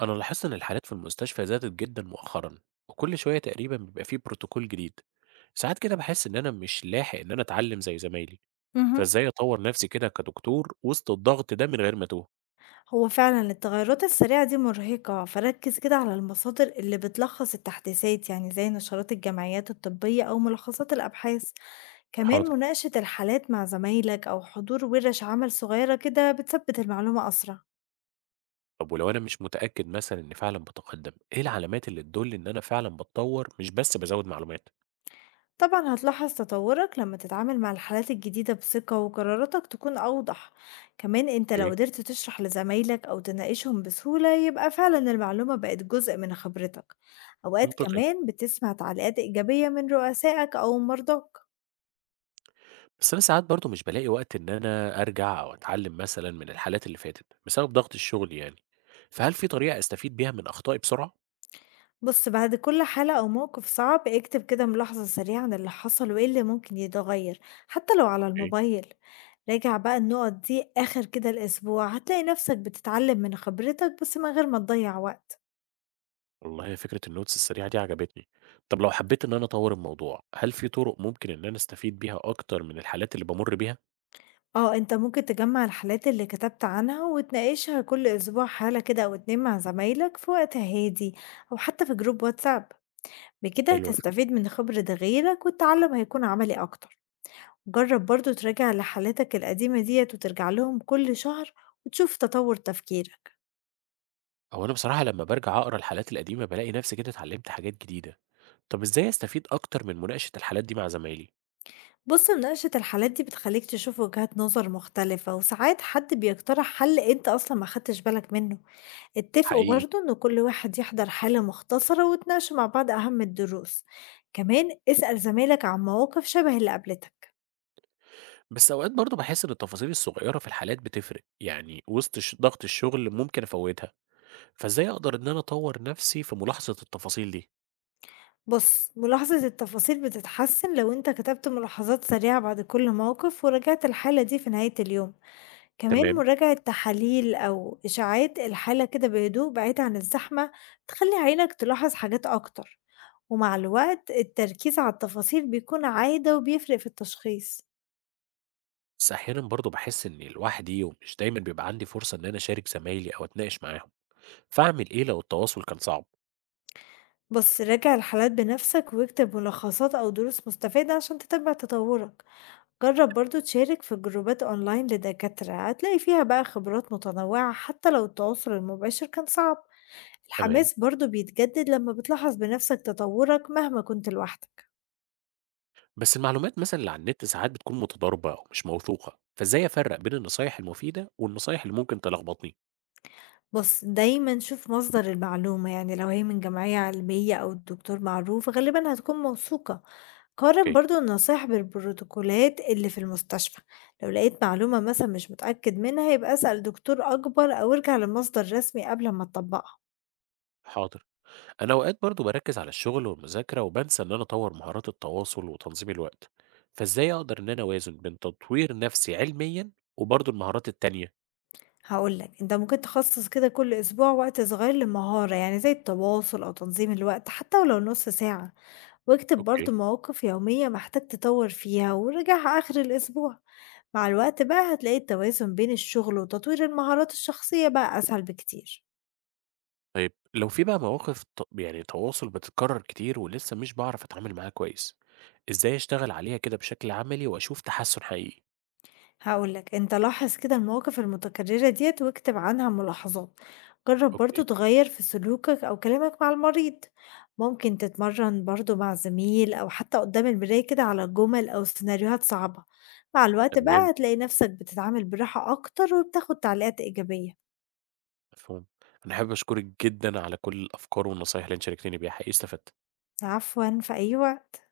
أنا لاحظت إن الحالات في المستشفى زادت جدا مؤخرا، وكل شوية تقريبا بيبقى فيه بروتوكول جديد. ساعات كده بحس إن أنا مش لاحق إن أنا أتعلم زي زمايلي، اهم. فإزاي أطور نفسي كده كدكتور وسط الضغط ده من غير ما أتوه؟ هو فعلًا التغيرات السريعة دي مرهقة، فركِّز كده على المصادر اللي بتلخّص التحديثات، يعني زي نشرات الجمعيات الطبية أو ملخصات الأبحاث، كمان حاضر. مناقشة الحالات مع زمايلك أو حضور ورش عمل صغيرة كده بتثبِّت المعلومة أسرع. طب ولو أنا مش متأكد مثلا إني فعلا بتقدم، إيه العلامات اللي تدل إن أنا فعلا بتطور مش بس بزود معلومات؟ طبعا هتلاحظ تطورك لما تتعامل مع الحالات الجديدة بثقة وقراراتك تكون أوضح. كمان انت لو ايه. قدرت تشرح لزمايلك أو تناقشهم بسهولة يبقى فعلا المعلومة بقت جزء من خبرتك. أوقات منطقي. كمان بتسمع تعليقات إيجابية من رؤسائك أو مرضاك. بس أنا ساعات برضو مش بلاقي وقت إن أنا أرجع أو أتعلم مثلا من الحالات اللي فاتت بسبب ضغط الشغل يعني، فهل في طريقة أستفيد بيها من أخطائي بسرعة؟ بص بعد كل حالة أو موقف صعب اكتب كده ملاحظة سريعة عن اللي حصل وإيه اللي ممكن يتغير، حتى لو على الموبايل. راجع بقى النقط دي آخر كده الأسبوع هتلاقي نفسك بتتعلم من خبرتك بس من غير ما تضيع وقت. والله هي فكرة الnotes السريعة دي عجبتني. طب لو حبيت إن أنا أطوّر الموضوع، هل في طرق ممكن إن أنا أستفيد بيها أكتر من الحالات اللي بامُر بيها؟ آه، أنت ممكن تجمّع الحالات اللي كتبت عنها وتناقشها كل أسبوع حالة كده أو 2 مع زمايلك في وقت هادي، أو حتى في جروب واتساب، بكده حلوة الفكرة. هتستفيد من خبرة غيرك والتعلم هيكون عملي أكتر. جرب برضه تراجع لحالاتك القديمة ديّة وترجع لهم كل شهر وتشوف تطور تفكيرك. هو أنا بصراحة لمّا بارجع أقرا الحالات القديمة بالاقي نفسي كده اتعلّمت حاجات جديدة. طب إزاي أستفيد أكتر من مناقشة الحالات دي مع زمايلي؟ بُص مناقشة الحالات دي بتخليك تشوف وجهات نظر مختلفة وساعات حد بيقترح حل أنت أصلًا ما أخدتش بالك منه. اتفقوا حقيقي. برضه إن كل واحد يحضر حالة مختصرة وتناقشوا مع بعض أهم الدروس. كمان اسأل زمايلك عن مواقف شبه اللي قابلتك. بس أوقات برضه باحس إن التفاصيل الصغيرة في الحالات بتفرق، يعني وسط ضغط الشغل ممكن أفوّتها، فإزاي أقدر إن أنا أطوّر نفسي في ملاحظة التفاصيل دي؟ بص ملاحظة التفاصيل بتتحسن لو انت كتبت ملاحظات سريعة بعد كل موقف وراجعت الحالة دي في نهاية اليوم، كمان تمام. مراجعة تحاليل أو إشاعات الحالة كده بهدوء بعيد عن الزحمة تخلي عينك تلاحظ حاجات أكتر، ومع الوقت التركيز على التفاصيل بيكون عادة وبيفرق في التشخيص. بس أحيانا برضه باحس إني لوحدي ومش دايما بيبقى عندي فرصة إن أنا أشارك زمايلي أو أتناقش معاهم، فأعمل إيه لو التواصل كان صعب؟ بص راجع الحالات بنفسك واكتب ملخصات أو دروس مستفادة عشان تتبع تطورك. جرب برضو تشارك في جروبات أونلاين لدكاترة هتلاقي فيها بقى خبرات متنوعة حتى لو التواصل المباشر كان صعب. تمام. الحماس برضو بيتجدد لما بتلاحظ بنفسك تطورك مهما كنت لوحدك. بس المعلومات مثلا اللي على النت ساعات بتكون متضاربة أو مش موثوقة، فإزاي أفرق بين النصايح المفيدة والنصايح اللي ممكن تلخبطني؟ بص دايما شوف مصدر المعلومة يعني لو هي من جمعية علمية أو دكتور معروف غالبا هتكون موثوقة. قارن أوكي. برضه النصايح بالبروتوكولات اللي في المستشفى. لو لقيت معلومة مثلا مش متأكد منها يبقى اسأل دكتور أكبر أو ارجع لمصدر رسمي قبل ما تطبقها. حاضر. أنا أوقات برضه بركز على الشغل والمذاكرة وبنسى إن أنا أطور مهارات التواصل وتنظيم الوقت، فإزاي أقدر إن أنا أوازن بين تطوير نفسي علميا وبرضه المهارات التانية؟ هقولك انت ممكن تخصص كده كل أسبوع وقت صغير لمهارة يعني زي التواصل أو تنظيم الوقت حتى ولو نص ساعة، واكتب أوكي. برضه مواقف يومية محتاج تطور فيها وراجعها آخر الأسبوع. مع الوقت بقى هتلاقي التوازن بين الشغل وتطوير المهارات الشخصية بقى أسهل بكتير. طيب لو في بقى مواقف يعني تواصل بتتكرر كتير ولسه مش باعرف أتعامل معاها كويس، إزاي أشتغل عليها كده بشكل عملي وأشوف تحسُّن حقيقي؟ هاقول لك أنت لاحظ كده المواقف المتكررة ديّة واكتب عنها ملاحظات، جرب برضه أوكي. تغير في سلوكك أو كلامك مع المريض، ممكن تتمرن برضه مع زميل أو حتى قدام المراية كده على جمل أو سيناريوهات صعبة، مع الوقت تمام. بقى هتلاقي نفسك بتتعامل براحة أكتر وبتاخد تعليقات إيجابية. مفهوم. أنا حابب أشكرِك جدًا على كل الأفكار والنصايح اللي أنتِ شاركتيني بيها، حقيقي استفدت. عفوًا في أي وقت.